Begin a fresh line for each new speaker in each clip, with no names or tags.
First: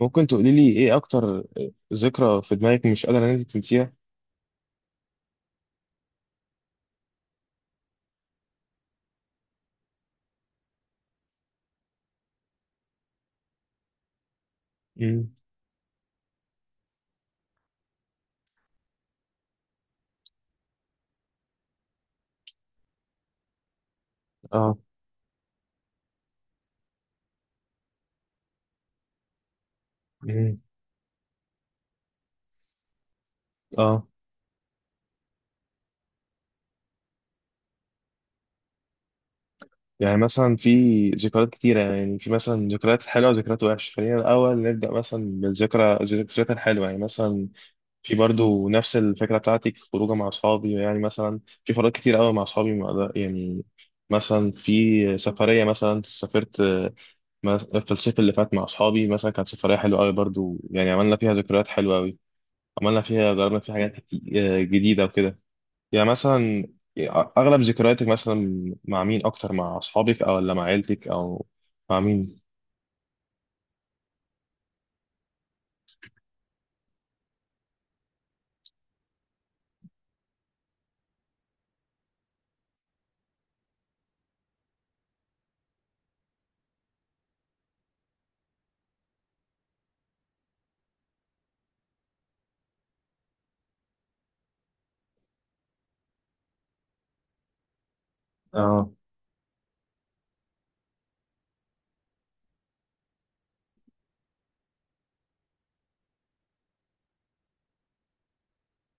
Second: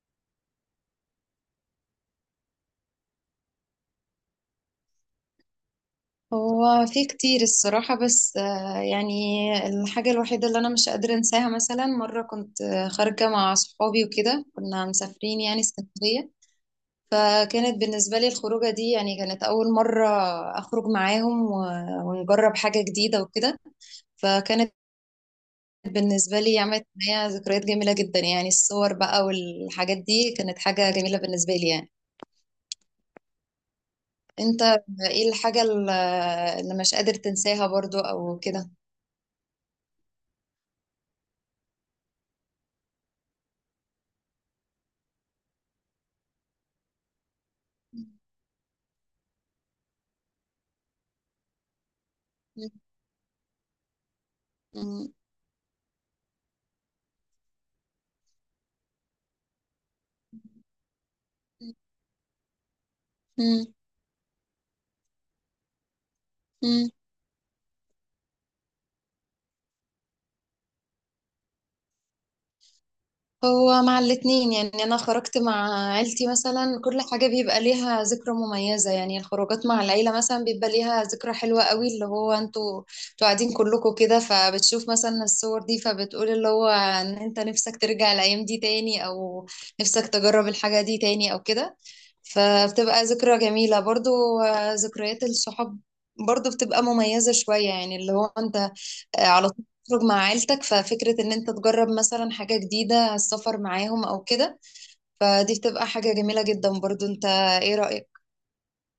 ممكن تقولي لي ايه اكتر ذكرى في دماغك مش قادرة ان انت تنسيها؟
هو في كتير الصراحة، بس يعني الحاجة الوحيدة اللي أنا مش قادرة أنساها. مثلا مرة كنت خارجة مع صحابي وكده، كنا
امم.
مسافرين يعني اسكندرية. فكانت بالنسبة لي الخروجة دي، يعني كانت أول مرة أخرج معاهم ونجرب حاجة جديدة وكده. فكانت
اه.
بالنسبة لي عملت معايا ذكريات جميلة جدا، يعني الصور بقى والحاجات دي
امم.
كانت حاجة جميلة بالنسبة لي يعني.
اه.
أنت ايه الحاجة اللي مش قادر تنساها برضو أو كده؟
يعني مثلا في ذكريات كتيرة، يعني في مثلا ذكريات حلوة وذكريات وحشة. خلينا الأول نبدأ مثلا الذكريات الحلوة، يعني مثلا في برضو نفس الفكرة بتاعتك، خروجة مع أصحابي، يعني مثلا في خروجات كتير قوي مع أصحابي، ما أقدر- يعني مثلا في سفرية، مثلا سافرت في الصيف اللي فات مع أصحابي، مثلا كانت سفرية حلوة قوي برضو، يعني عملنا فيها ذكريات حلوة قوي، عملنا فيها جربنا
مم.
فيها حاجات جديدة وكده، يعني مثلا.
مم.
أغلب ذكرياتك مثلا مع مين أكتر، مع أصحابك أو ولا مع عيلتك أو مع مين؟
هو مع الاتنين. يعني أنا خرجت مع عيلتي مثلا، كل حاجة بيبقى ليها ذكرى مميزة. يعني الخروجات مع العيلة مثلا بيبقى ليها ذكرى حلوة قوي، اللي هو انتوا قاعدين كلكم كده، فبتشوف مثلا الصور دي، فبتقول اللي هو ان انت نفسك ترجع الأيام دي تاني، أو نفسك تجرب الحاجة دي تاني أو كده. فبتبقى ذكرى جميلة برضو. ذكريات الصحاب برضو بتبقى مميزة شوية، يعني اللي هو انت
آه.
على تخرج مع عيلتك، ففكرة ان انت تجرب مثلا حاجة جديدة، السفر معاهم او كده، فدي بتبقى حاجة جميلة جدا برضو. انت ايه رأيك؟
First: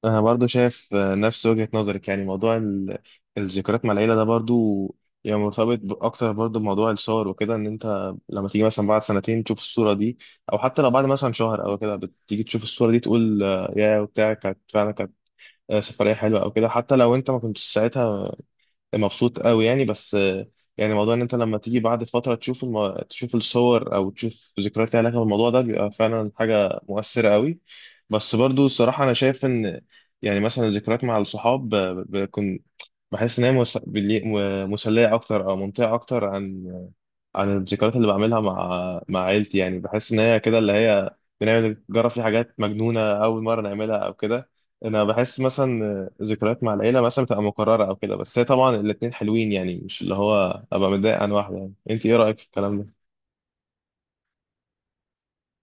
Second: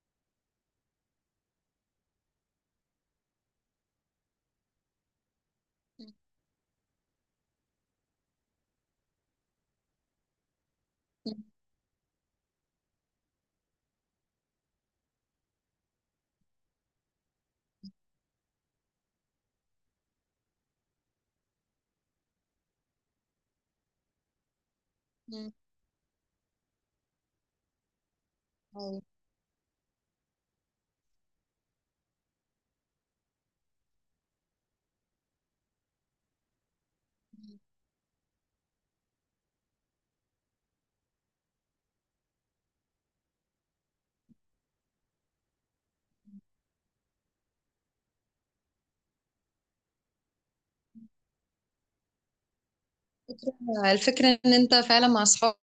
أنا برضو شايف نفس وجهة نظرك، يعني موضوع الذكريات مع العيلة ده برضو، يعني مرتبط أكتر برضو بموضوع الصور وكده، إن أنت لما تيجي مثلا بعد سنتين تشوف الصورة دي، أو حتى لو بعد مثلا
مم.
شهر أو كده بتيجي تشوف الصورة دي، تقول يا وبتاع كانت فعلا، كانت سفرية حلوة أو كده، حتى لو أنت ما كنتش ساعتها مبسوط قوي يعني، بس يعني موضوع ان انت لما تيجي بعد فتره تشوف تشوف الصور او تشوف ذكريات ليها علاقه بالموضوع
مم.
ده بيبقى فعلا حاجه مؤثره قوي. بس برضو
أيوة.
الصراحه انا شايف ان يعني مثلا الذكريات مع الصحاب ب- ب- بكون بحس ان هي مسليه اكتر او ممتعه اكتر عن الذكريات اللي بعملها مع عيلتي، يعني بحس ان هي كده اللي هي نجرب في حاجات مجنونه اول مره نعملها او كده. انا بحس مثلا ذكريات مع العيله مثلا بتبقى مكرره او كده، بس هي طبعا الاتنين حلوين يعني، مش اللي هو ابقى متضايق عن واحده. يعني انت ايه رايك في الكلام ده؟
الفكرة ان انت فعلا مع اصحابك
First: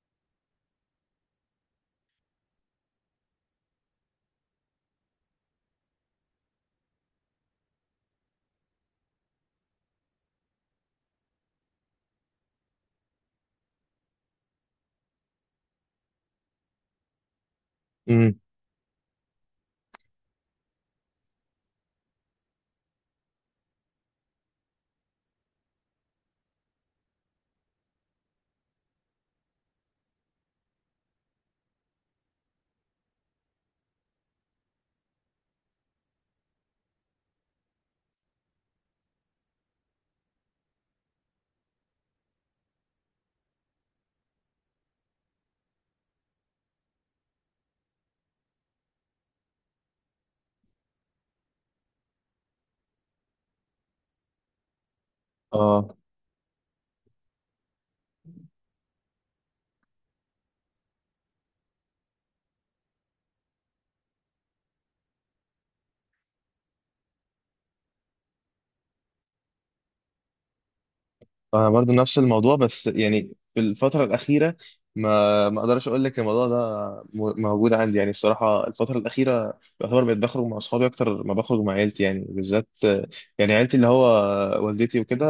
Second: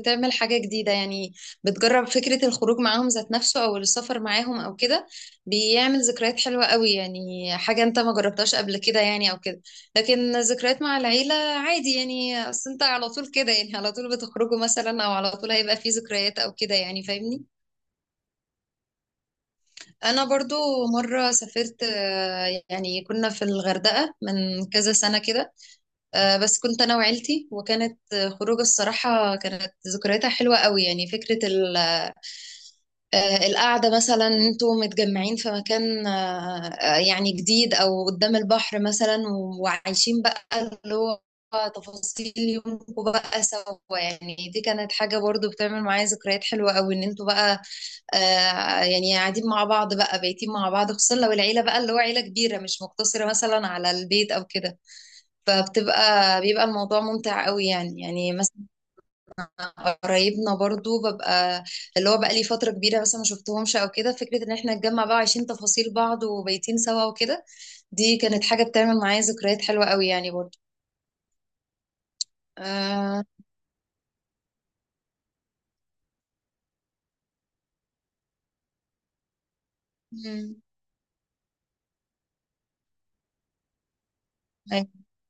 بتعمل حاجة جديدة. يعني بتجرب فكرة الخروج معاهم ذات نفسه، او السفر معاهم او كده، بيعمل ذكريات حلوة قوي يعني، حاجة انت ما جربتهاش قبل كده يعني او كده. لكن ذكريات مع العيلة عادي، يعني اصل انت على طول كده، يعني على طول بتخرجوا مثلا، او على طول هيبقى في ذكريات او كده يعني، فاهمني؟
امم.
انا برضو مرة سافرت، يعني كنا في الغردقة من كذا سنة كده. بس كنت انا وعيلتي، وكانت خروجه الصراحه كانت ذكرياتها حلوه قوي، يعني فكره القعده مثلا انتوا متجمعين في مكان، يعني جديد، او قدام البحر مثلا، وعايشين بقى اللي هو تفاصيل يومكم بقى سوا. يعني دي كانت حاجه برضو بتعمل معايا ذكريات حلوه قوي، ان انتوا بقى يعني قاعدين مع بعض بقى، بايتين مع بعض، خصوصا لو العيله بقى اللي هو عيله كبيره، مش مقتصره مثلا على البيت او كده.
اه.
بيبقى الموضوع ممتع قوي يعني مثلا قرايبنا برضو ببقى اللي هو بقى لي فترة كبيرة مثلا ما شفتهمش او كده، فكرة ان احنا نتجمع بقى وعايشين تفاصيل بعض وبايتين سوا وكده، دي كانت حاجة بتعمل معايا ذكريات حلوة قوي يعني برضو.
انا برضو نفس الموضوع، بس
آه...
يعني في الفتره الاخيره ما اقدرش اقول لك الموضوع ده موجود عندي، يعني الصراحه الفتره الاخيره يعتبر بقيت بخرج مع
مم.
اصحابي اكتر ما بخرج مع عيلتي يعني بالذات، يعني عيلتي اللي هو
أيوة.
والدتي وكده،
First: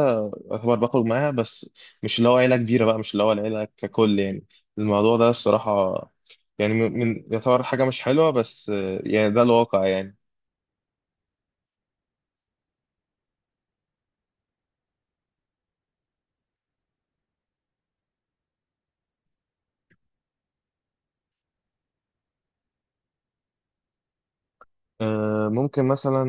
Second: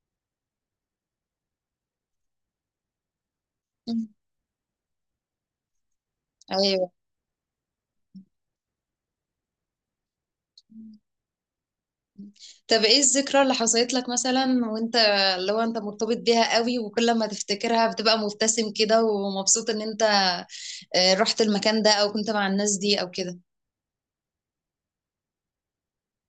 يعتبر بخرج معاها بس، مش اللي هو عيله كبيره بقى، مش اللي هو العيله
مم.
ككل يعني. الموضوع ده الصراحه يعني
أيوة.
يعتبر حاجه مش حلوه، بس يعني ده الواقع يعني.
مم. طب ايه الذكرى اللي حصلت لك مثلا، وانت لو انت مرتبط بيها قوي وكل ما تفتكرها بتبقى مبتسم كده ومبسوط ان انت رحت المكان ده، او كنت مع الناس دي او كده؟
أه، ممكن مثلا،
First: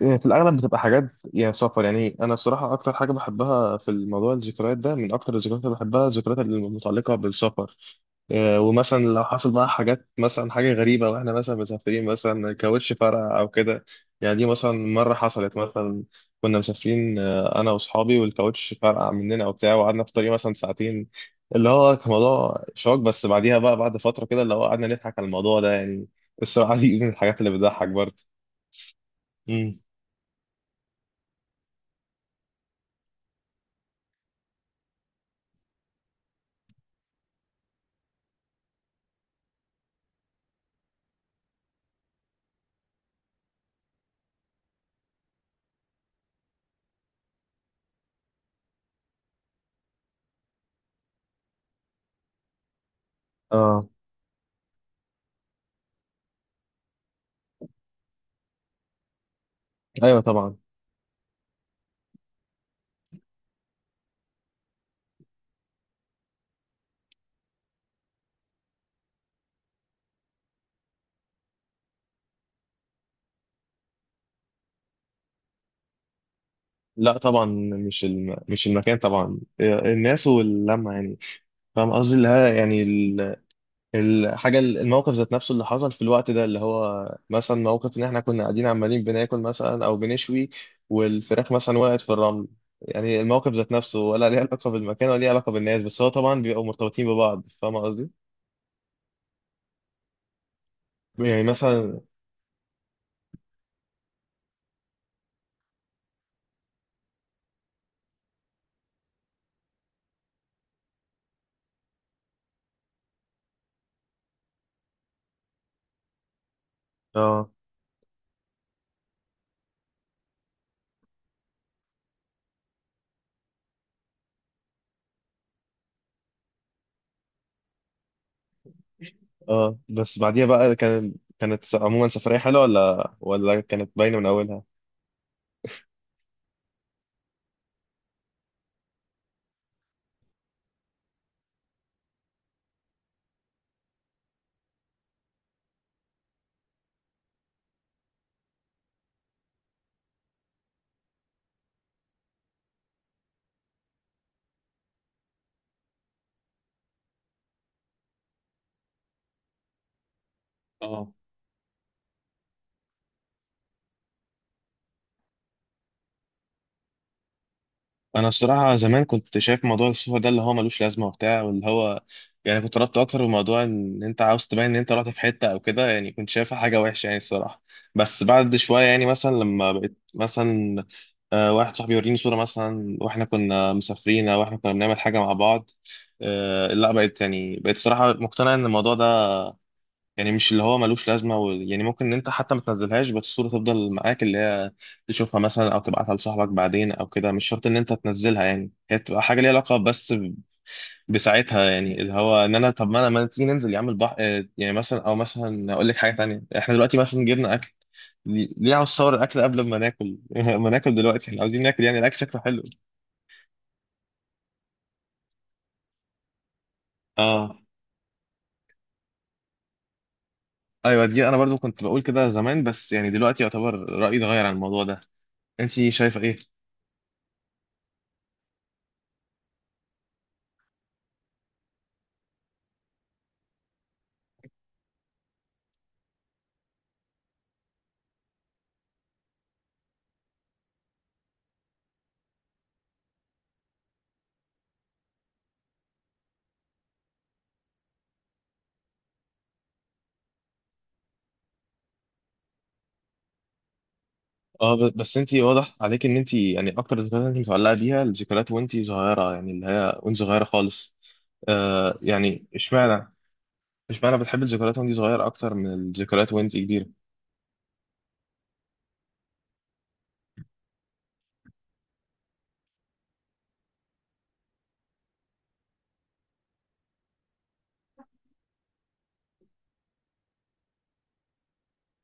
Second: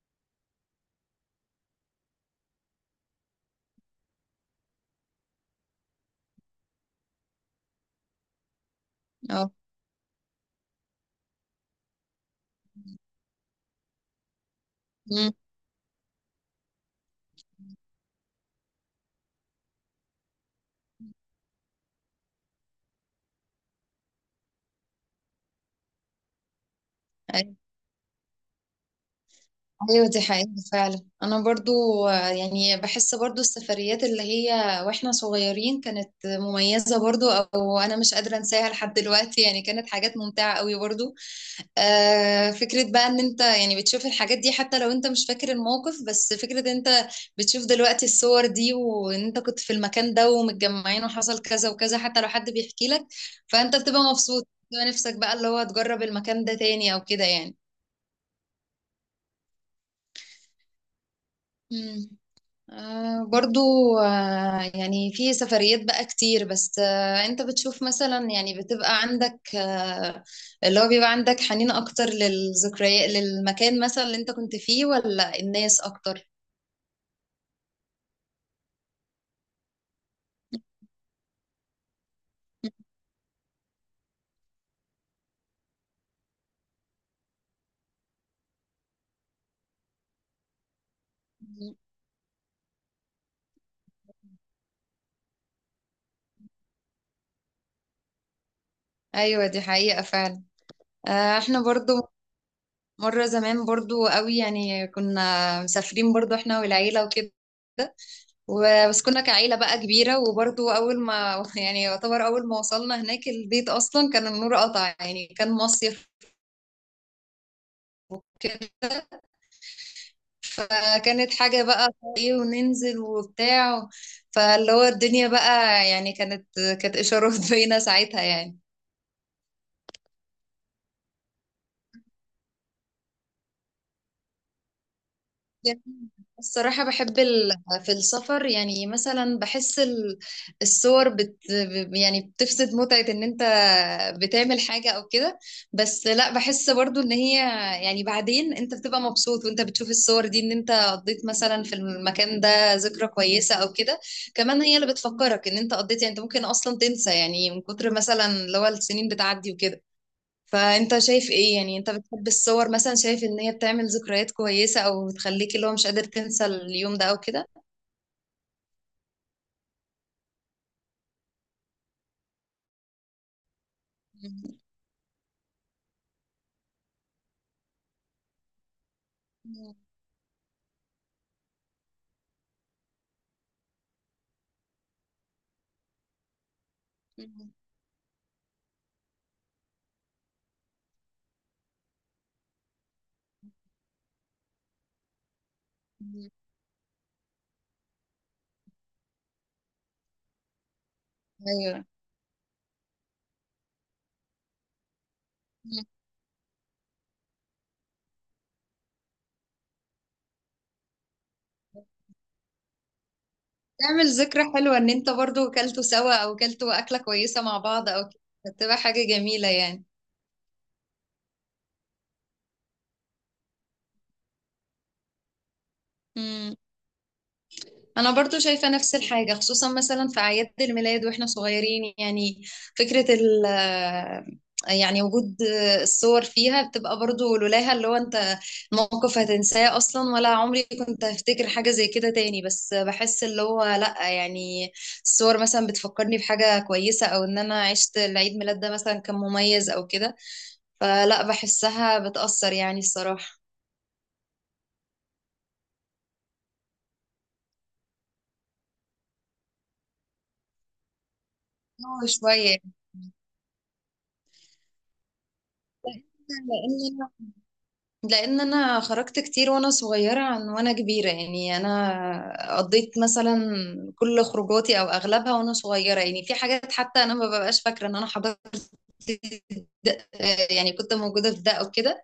يعني في الأغلب بتبقى حاجات، يعني سفر، يعني أنا الصراحة أكتر حاجة بحبها في الموضوع الذكريات ده، من أكتر الذكريات اللي بحبها الذكريات المتعلقة بالسفر، ومثلا لو حصل
آه.
بقى حاجات، مثلا حاجة غريبة وإحنا مثلا مسافرين، مثلا كاوتش فرقع أو كده. يعني دي مثلا مرة
مم.
حصلت، مثلا كنا مسافرين أنا وأصحابي والكاوتش فرقع مننا وبتاع، وقعدنا في الطريق مثلا ساعتين، اللي هو كان موضوع شوك، بس بعديها بقى بعد فترة كده اللي هو قعدنا نضحك على الموضوع ده يعني. الصراحة دي من الحاجات اللي
أيوة.
بتضحك برضه. مم.
أيوة، دي حقيقة فعلا. أنا برضو يعني بحس برضو السفريات اللي هي وإحنا صغيرين كانت مميزة برضو، أو أنا مش قادرة أنساها لحد دلوقتي يعني، كانت حاجات ممتعة قوي برضو. فكرة بقى إن أنت يعني بتشوف الحاجات دي حتى لو أنت مش فاكر الموقف، بس فكرة إن أنت بتشوف دلوقتي الصور دي وإن أنت كنت في المكان ده ومتجمعين وحصل كذا وكذا، حتى لو حد بيحكي لك، فأنت
اه.
بتبقى مبسوط، بتبقى نفسك بقى اللي هو تجرب المكان ده تاني أو كده يعني.
ايوه طبعا.
مم. برضو يعني في سفريات بقى كتير، بس انت بتشوف مثلا يعني بتبقى عندك، اللي هو بيبقى عندك حنين اكتر للذكريات، للمكان مثلا اللي انت كنت فيه ولا الناس اكتر؟
لا طبعا، مش مش المكان طبعا، الناس واللمه يعني. فاهم قصدي؟ اللي هي يعني ال- الحاجه الموقف ذات نفسه اللي حصل في الوقت ده، اللي هو مثلا موقف ان احنا كنا قاعدين عمالين بناكل مثلا او بنشوي، والفراخ
مم.
مثلا وقعت في الرمل. يعني الموقف ذات نفسه، ولا ليه علاقه بالمكان، ولا ليه علاقه بالناس؟ بس هو طبعا بيبقوا مرتبطين ببعض. فاهم قصدي؟
ايوه دي حقيقة فعلا.
يعني
احنا برضو
مثلا.
مرة زمان برضو قوي يعني كنا مسافرين، برضو احنا والعيلة وكده، بس كنا كعيلة بقى كبيرة، وبرضو أول ما يعني يعتبر أول ما وصلنا هناك البيت أصلا كان النور قطع، يعني كان مصيف.
اه.
فكانت حاجة بقى ايه وننزل وبتاع، فاللي هو الدنيا بقى يعني كانت إشارات باينة ساعتها يعني.
اه. بس بعديها بقى كانت عموما سفريه حلوه، ولا كانت باينه من اولها؟
جميل. الصراحة بحب في السفر يعني، مثلا بحس الصور يعني بتفسد متعة ان انت بتعمل حاجة او كده، بس لا، بحس برضو ان هي يعني بعدين انت بتبقى مبسوط وانت بتشوف الصور دي، ان انت قضيت مثلا في المكان ده ذكرى كويسة او كده. كمان هي اللي بتفكرك ان انت قضيت، يعني انت ممكن اصلا تنسى، يعني من كتر مثلا اللي هو السنين بتعدي وكده. فانت
اه.
شايف ايه يعني، انت بتحب الصور مثلا، شايف ان هي بتعمل ذكريات كويسة، او بتخليك اللي هو مش قادر تنسى اليوم ده او كده؟
انا الصراحه زمان كنت شايف موضوع السفر ده اللي هو ملوش لازمه وبتاع، واللي هو يعني كنت ربطت اكتر بموضوع ان انت عاوز تبين ان انت رحت في حته او كده، يعني كنت شايفها حاجه وحشه يعني الصراحه. بس بعد شويه يعني مثلا لما بقيت مثلا واحد صاحبي يوريني صوره مثلا واحنا كنا مسافرين او احنا كنا بنعمل حاجه مع بعض، لا بقيت يعني بقيت الصراحه مقتنع ان الموضوع ده يعني مش اللي هو ملوش لازمه يعني ممكن ان انت حتى ما تنزلهاش، بس الصوره تفضل معاك اللي هي تشوفها مثلا او تبعتها لصاحبك بعدين او كده، مش شرط ان انت تنزلها يعني. هي تبقى حاجه ليها علاقه بس بساعتها،
ايوه،
يعني اللي هو ان انا، طب ما انا، ما تيجي ننزل يا عم البحر؟ يعني مثلا، او مثلا اقول لك حاجه تانية، احنا دلوقتي مثلا جبنا اكل، ليه عاوز تصور الاكل قبل ما ناكل؟ ما ناكل دلوقتي، احنا عاوزين ناكل، يعني الاكل شكله حلو.
تعمل ذكرى حلوة ان انت برضو كلتوا سوا، او كلتوا اكلة كويسة مع
اه.
بعض او كده، بتبقى حاجة جميلة
ايوه، دي انا برضو كنت بقول كده زمان، بس يعني دلوقتي يعتبر رايي اتغير عن الموضوع ده. انت شايفه ايه؟
يعني. انا برضو شايفة نفس الحاجة، خصوصا مثلا في اعياد الميلاد واحنا صغيرين يعني، فكرة ال آه، يعني وجود الصور فيها بتبقى برضو، لولاها اللي هو انت موقف هتنساه اصلا، ولا عمري كنت هفتكر حاجة زي كده تاني. بس بحس اللي هو لا يعني، الصور مثلا بتفكرني بحاجة كويسة، او ان انا عشت العيد ميلاد ده مثلا كان مميز او كده، فلا بحسها بتأثر يعني الصراحة.
اه. بس انت واضح عليك ان انت يعني اكتر الذكريات انت متعلقه بيها الذكريات وانت صغيره، يعني اللي هي وانت صغيره خالص.
اه،
يعني،
شوية.
اشمعنى بتحب الذكريات وانت صغيره اكتر من الذكريات وانت كبيره؟
لان لان انا خرجت كتير وانا صغيره عن وانا كبيره. يعني انا قضيت مثلا كل خروجاتي او اغلبها وانا صغيره، يعني في حاجات حتى انا ما ببقاش فاكره ان انا حضرت ده- يعني كنت موجودة في ده أو كده،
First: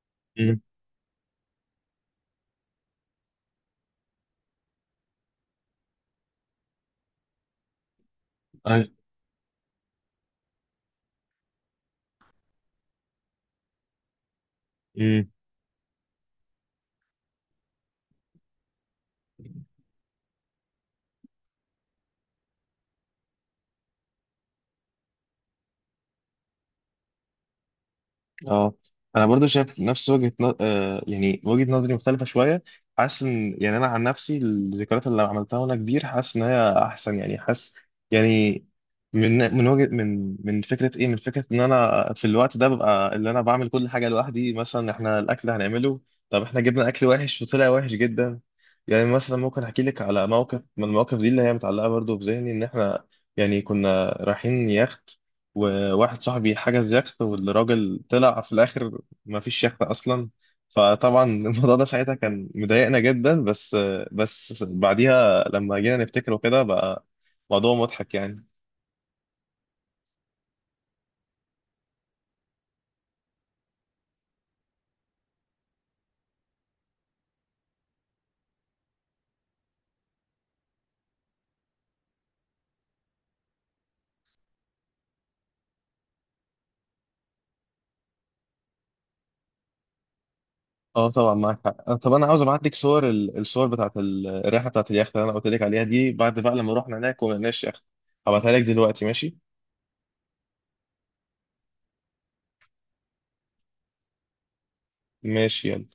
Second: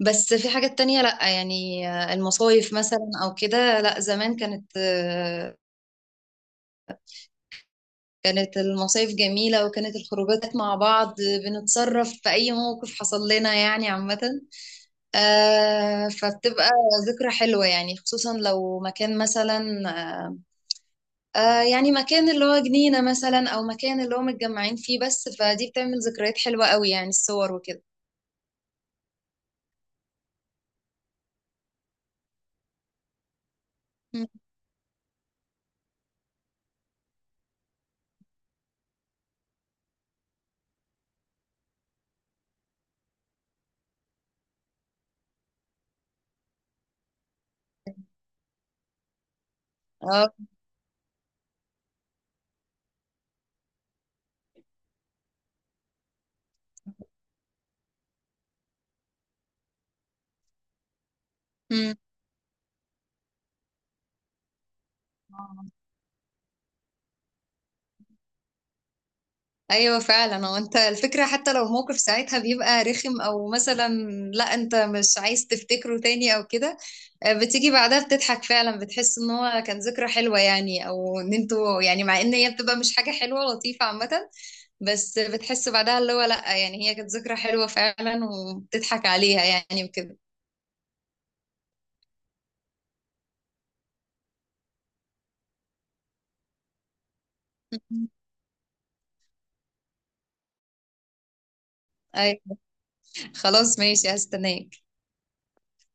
بس في
امم.
حاجات تانية لأ يعني. المصايف مثلا أو كده لأ، زمان كانت
اي.
المصايف جميلة، وكانت الخروجات مع بعض بنتصرف في أي موقف حصل لنا يعني عامة.
امم.
فبتبقى ذكرى حلوة يعني، خصوصا لو مكان مثلا، آه يعني مكان اللي هو جنينة مثلا، أو مكان اللي هو متجمعين فيه بس، فدي بتعمل ذكريات حلوة قوي يعني الصور وكده.
اه. انا برضو شايف نفس وجهة ن... آه يعني وجهة نظري مختلفة شوية، حاسس ان يعني انا عن
مم.
نفسي الذكريات اللي عملتها وانا كبير حاسس ان هي احسن يعني، حاسس يعني من من وجهة من من فكرة ايه من فكرة ان انا في الوقت ده ببقى اللي انا بعمل كل حاجة لوحدي، مثلا احنا الاكل هنعمله، طب احنا جبنا اكل وحش وطلع وحش جدا، يعني مثلا ممكن احكي لك على
اه.
موقف من المواقف دي اللي هي متعلقة برضو في ذهني، ان احنا يعني كنا رايحين يخت، وواحد صاحبي حجز يخت والراجل طلع في الاخر ما فيش يخت اصلا، فطبعا الموضوع ده ساعتها كان مضايقنا جدا، بس بس بعديها
مم.
لما جينا نفتكره كده بقى موضوع مضحك يعني.
ايوه فعلا. هو انت الفكره حتى لو الموقف ساعتها بيبقى رخم، او مثلا لا انت مش عايز تفتكره تاني او كده، بتيجي بعدها بتضحك فعلا، بتحس ان هو كان ذكرى حلوه يعني، او ان انتوا يعني، مع ان هي بتبقى مش حاجه حلوه لطيفه عامه، بس بتحس بعدها اللي هو لا يعني هي كانت ذكرى حلوه فعلا وبتضحك عليها يعني وكده.
اه طبعا معاك حق. طب انا عاوز ابعت لك صور الصور بتاعت الرحله بتاعت اليخت اللي انا قلت لك عليها دي، بعد بقى لما رحنا هناك وما لقيناش يخت. هبعتها لك دلوقتي، ماشي؟
أيوة. خلاص ماشي، هستناك.
ماشي، يلا.